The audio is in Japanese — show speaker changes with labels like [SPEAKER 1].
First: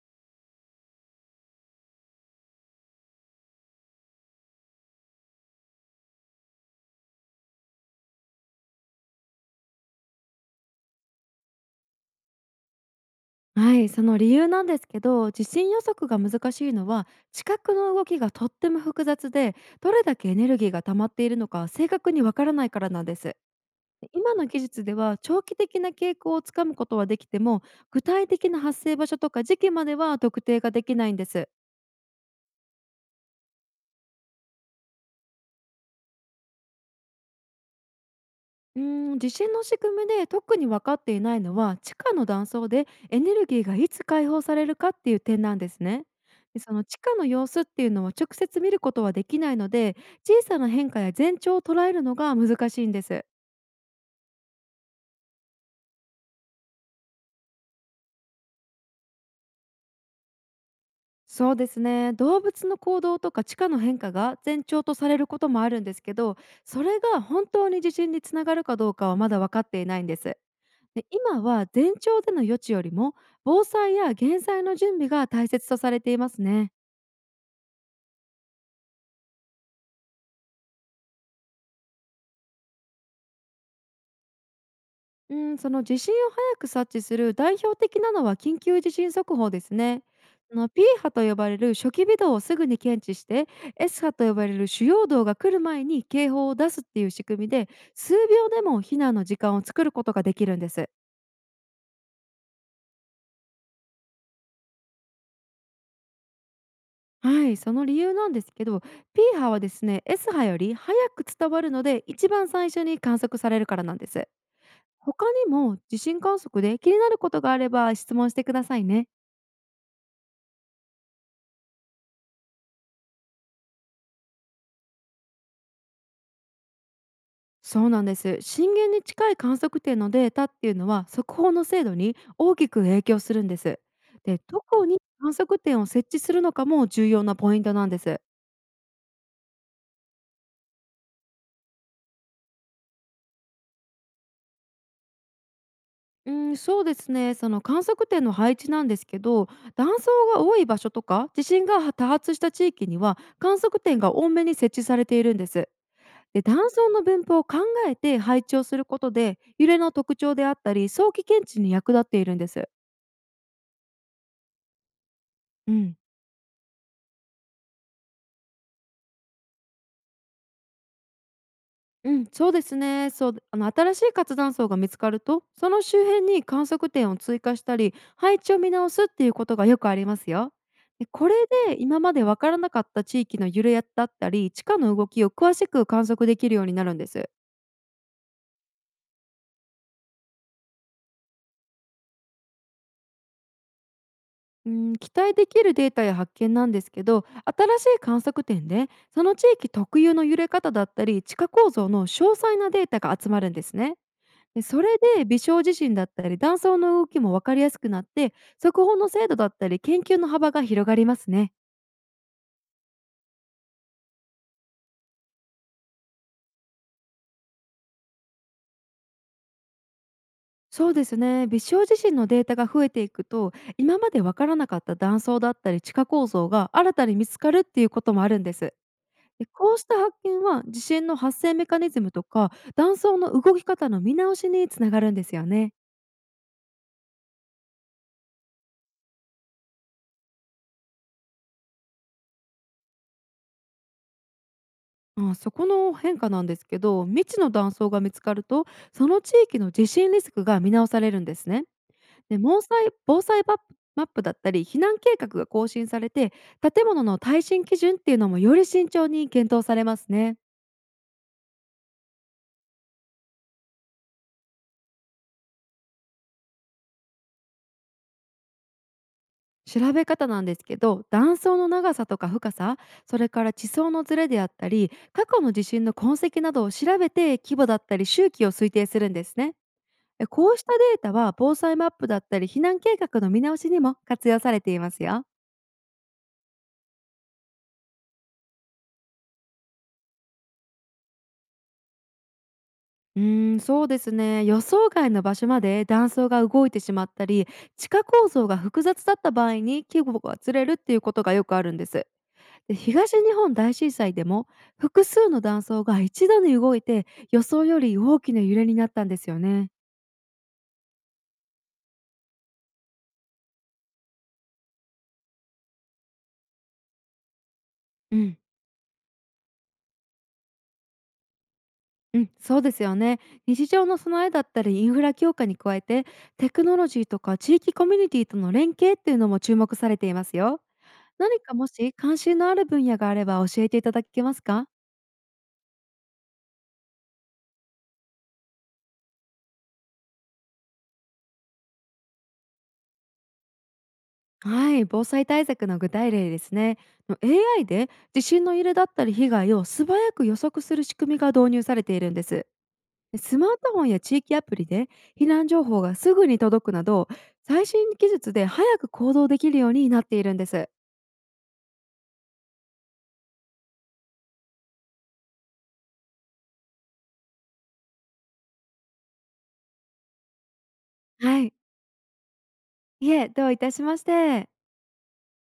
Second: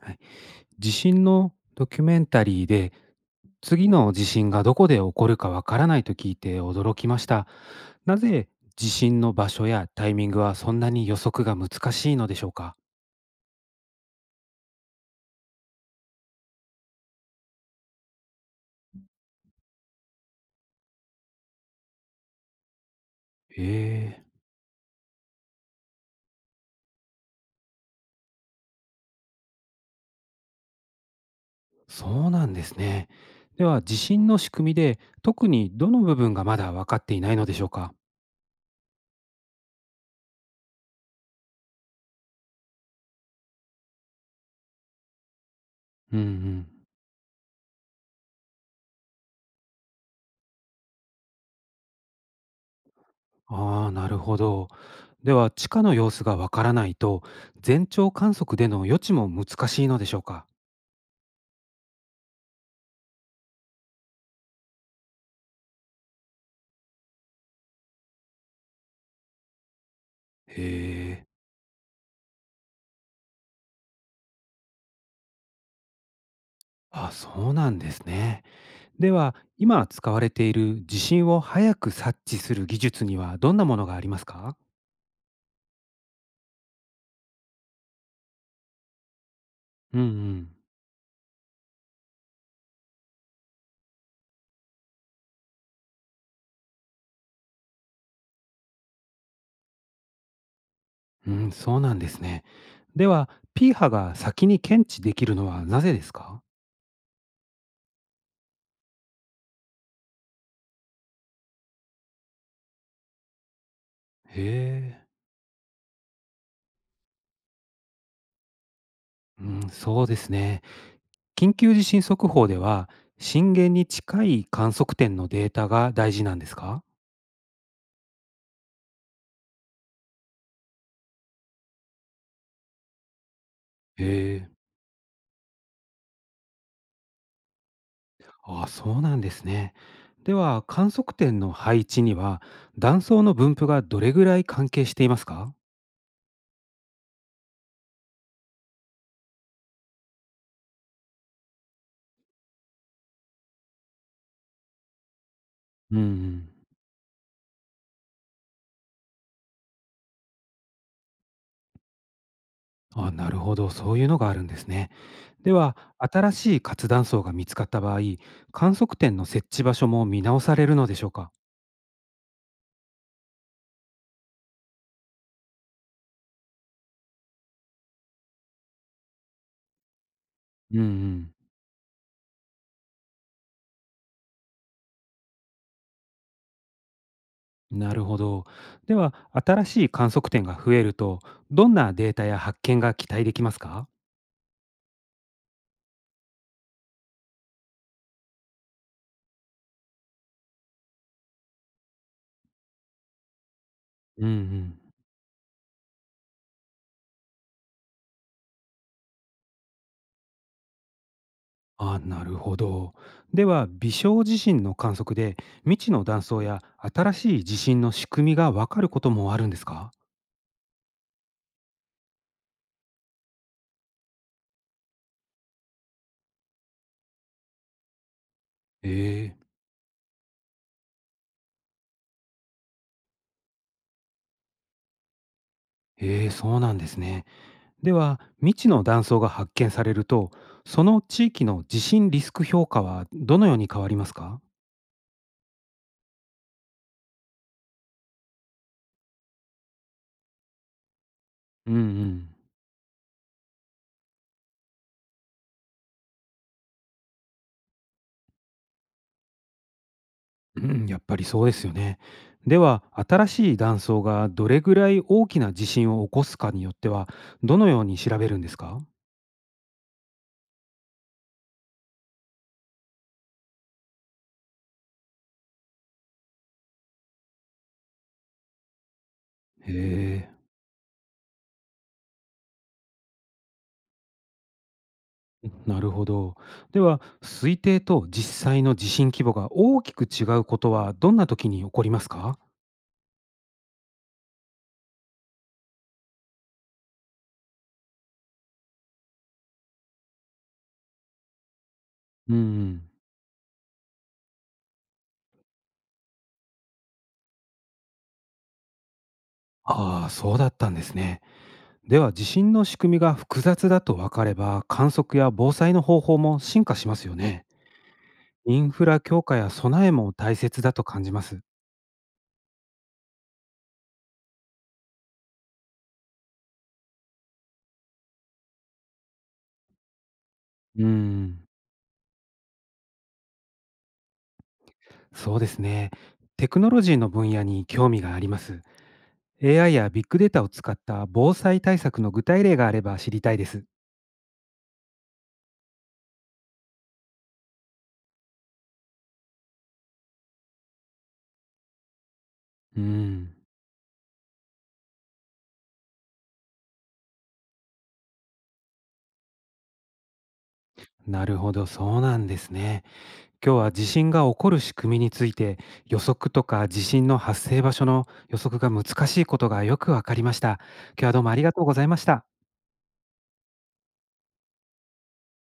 [SPEAKER 1] はい、地震のドキュメンタリーで次の地震がどこで起こるかわからないと聞いて驚きました。なぜ地震の場所やタイミングはそんなに予測が難しいのでしょうか？
[SPEAKER 2] はい、その理由なんですけど、地震予測が難しいのは地殻の動きがとっても複雑で、どれだけエネルギーが溜まっているのか正確にわからないからなんです。
[SPEAKER 1] へえ、
[SPEAKER 2] 今の技術では長期的な傾向をつかむことはできても、具体的な発生場所とか時期までは特定ができないんです。
[SPEAKER 1] そうなんですね。では地震の仕組みで特にどの部分がまだ分かっていないのでしょうか？
[SPEAKER 2] 地震の仕組みで特に分かっていないのは、地下の断層でエネルギーがいつ解放されるかっていう点なんですね。
[SPEAKER 1] うんう
[SPEAKER 2] で
[SPEAKER 1] ん。
[SPEAKER 2] その地下の様子っていうのは直接見ることはできないので、小さな変化や前兆を捉えるのが難しいんです。
[SPEAKER 1] ああ、なるほど。では地下の様子がわからないと全長観測での予知も難しいのでしょうか？
[SPEAKER 2] そうですね、動物の行動とか地下の変化が前兆とされることもあるんですけど、それが本当に地震につながるかどうかはまだ分かっていないんです。で
[SPEAKER 1] へえ。
[SPEAKER 2] 今は前兆での予知よりも、防災や減災の準備が大切とされていますね。
[SPEAKER 1] あ、そうなんですね。では、今使われている地震を早く察知する技術にはどんなものがありますか？
[SPEAKER 2] うん、その地震を早く察知する代表的なのは緊急地震速報です
[SPEAKER 1] うん
[SPEAKER 2] ね。
[SPEAKER 1] うん。
[SPEAKER 2] その P 波と呼ばれる初期微動をすぐに検知して、 S 波と呼ばれる主要動が来る前に警報を出すっていう仕組みで、数秒でも避難の時間を作ることができるんです。
[SPEAKER 1] うん、そうなんですね。では、P 波が先に検知できるのはなぜですか？
[SPEAKER 2] はい、その理由なんですけど、 P 波はですね、 S 波より早く伝わるので一番最初に観測されるからなんです。
[SPEAKER 1] へえ。
[SPEAKER 2] 他にも地震観測で気になることがあれば質問してくださいね。
[SPEAKER 1] うん、そうですね。緊急地震速報では、震源に近い観測点のデータが大事なんですか？
[SPEAKER 2] そうなんです。震源に近い観測点のデータっていうのは速報の精度に大きく影響するんです。
[SPEAKER 1] へ
[SPEAKER 2] で、
[SPEAKER 1] え。
[SPEAKER 2] どこに観測点を設置するのかも重要なポイントなんです。
[SPEAKER 1] ああ、そうなんですね。では、観測点の配置には、断層の分布がどれぐらい関係していますか？
[SPEAKER 2] うん、そうですね。その観測点の配置なんですけど、断層が多い場所とか地震が多発した地域には観測点が多めに設置されているんです。
[SPEAKER 1] うんう
[SPEAKER 2] で
[SPEAKER 1] ん。
[SPEAKER 2] 単層の分布を考えて配置をすることで、揺れの特徴であったり早期検知に役立っているんです。
[SPEAKER 1] あなるほど。そういうのがあるんですね。で
[SPEAKER 2] う
[SPEAKER 1] は、
[SPEAKER 2] ん。
[SPEAKER 1] 新しい活断層が見つかった場合、観測点の設置場所も見直されるのでしょうか？
[SPEAKER 2] うん、そうですね。そう新しい活断層が見つかると、その周辺に観測点を追加したり配置を見直すっていうことがよくありますよ。
[SPEAKER 1] うんう
[SPEAKER 2] でこ
[SPEAKER 1] ん。
[SPEAKER 2] れで今までわからなかった地域の揺れやだったり地下の動きを詳しく観測できるようになるんです。
[SPEAKER 1] なるほど。では、新しい観測点が増えると、どんなデータや発見が期待できますか？
[SPEAKER 2] うん、期待できるデータや発見なんですけど、新しい観測点でその地域特有の揺れ方だったり地下構造の詳細なデータが集まるんですね。
[SPEAKER 1] うんう
[SPEAKER 2] で
[SPEAKER 1] ん。
[SPEAKER 2] それで微小地震だったり断層の動きも分かりやすくなって、速報の精度だったり研究の幅が広がりますね。
[SPEAKER 1] あなるほど。では微小地震の観測で未知の断層や新しい地震の仕組みがわかることもあるんですか？
[SPEAKER 2] そうですね、微小地震のデータが増えていくと、今まで分からなかった断層だったり地下構造が新たに見つかるっていうこともあるんです。
[SPEAKER 1] ええ
[SPEAKER 2] で、こうした発見は地震の発生メカニズムとか断層の動き方の見直しにつながるんですよね。
[SPEAKER 1] ええ、そうなんですね。では未知の断層が発見されるとその地域の地震リスク評価はどのように変わりますか？
[SPEAKER 2] まあ、そこの変化なんですけど、未知の断層が見つかるとその地域の地震リスクが見直されるんですね。
[SPEAKER 1] うんうん。
[SPEAKER 2] で防災マップだったり避難計画が更新されて、建物の耐震基準っていうのもより慎重に検討されますね。
[SPEAKER 1] うんやっぱりそうですよね。では新しい断層がどれぐらい大きな地震を起こすかによってはどのように調べるんですか？
[SPEAKER 2] 調べ方なんですけど、断層の長さとか深さ、それから地層のズレであったり過去の地震の痕跡などを調べて、規模だったり周期を推定するんですね。
[SPEAKER 1] へえ
[SPEAKER 2] こうしたデータは防災マップだったり避難計画の見直しにも活用されていますよ。
[SPEAKER 1] なるほど。では、推定と実際の地震規模が大きく違うことはどんな時に起こりますか？
[SPEAKER 2] そうですね、予想外の場所まで断層が動いてしまったり、地下構造が複雑だった場合に規模がずれるっていうことがよくあるんです。
[SPEAKER 1] うんう
[SPEAKER 2] で
[SPEAKER 1] ん、
[SPEAKER 2] 東日本大震災でも複数の断層が一度に動いて予想より大きな揺れになったんですよね。
[SPEAKER 1] ああ、そうだったんですね。では、地震の仕組みが複雑だと分かれば、観測や防災の方法も進化しますよね。
[SPEAKER 2] うん、
[SPEAKER 1] インフラ強化や備えも大切だと感じます。
[SPEAKER 2] うん、そうですよね。日常の備えだったりインフラ強化に加えて、テクノロジーとか地域コミュニティとの連携っていうのも注目されていますよ。
[SPEAKER 1] うーう
[SPEAKER 2] 何
[SPEAKER 1] ん、
[SPEAKER 2] かもし関心のある分野があれば教えていただけますか？
[SPEAKER 1] そうですね。テクノロジーの分野に興味があります。AI やビッグデータを使った防災対策の具体例があれば知りたいです。
[SPEAKER 2] はい、防災対策の具体例ですね。の AI で地震の揺れだったり被害を素早く予測する仕組みが導入されているんです。
[SPEAKER 1] うー
[SPEAKER 2] で
[SPEAKER 1] ん
[SPEAKER 2] スマートフォンや地域アプリで避難情報がすぐに届くなど、最新技術で早く行動できるようになっているんです。
[SPEAKER 1] なるほど、そうなんですね。今日は地震が起こる仕組みについて予測とか地震の発生場所の予測が難しいことがよくわかりました。今日はどうもあ
[SPEAKER 2] は
[SPEAKER 1] りが
[SPEAKER 2] い、
[SPEAKER 1] とうございました。
[SPEAKER 2] いえどういたしまして。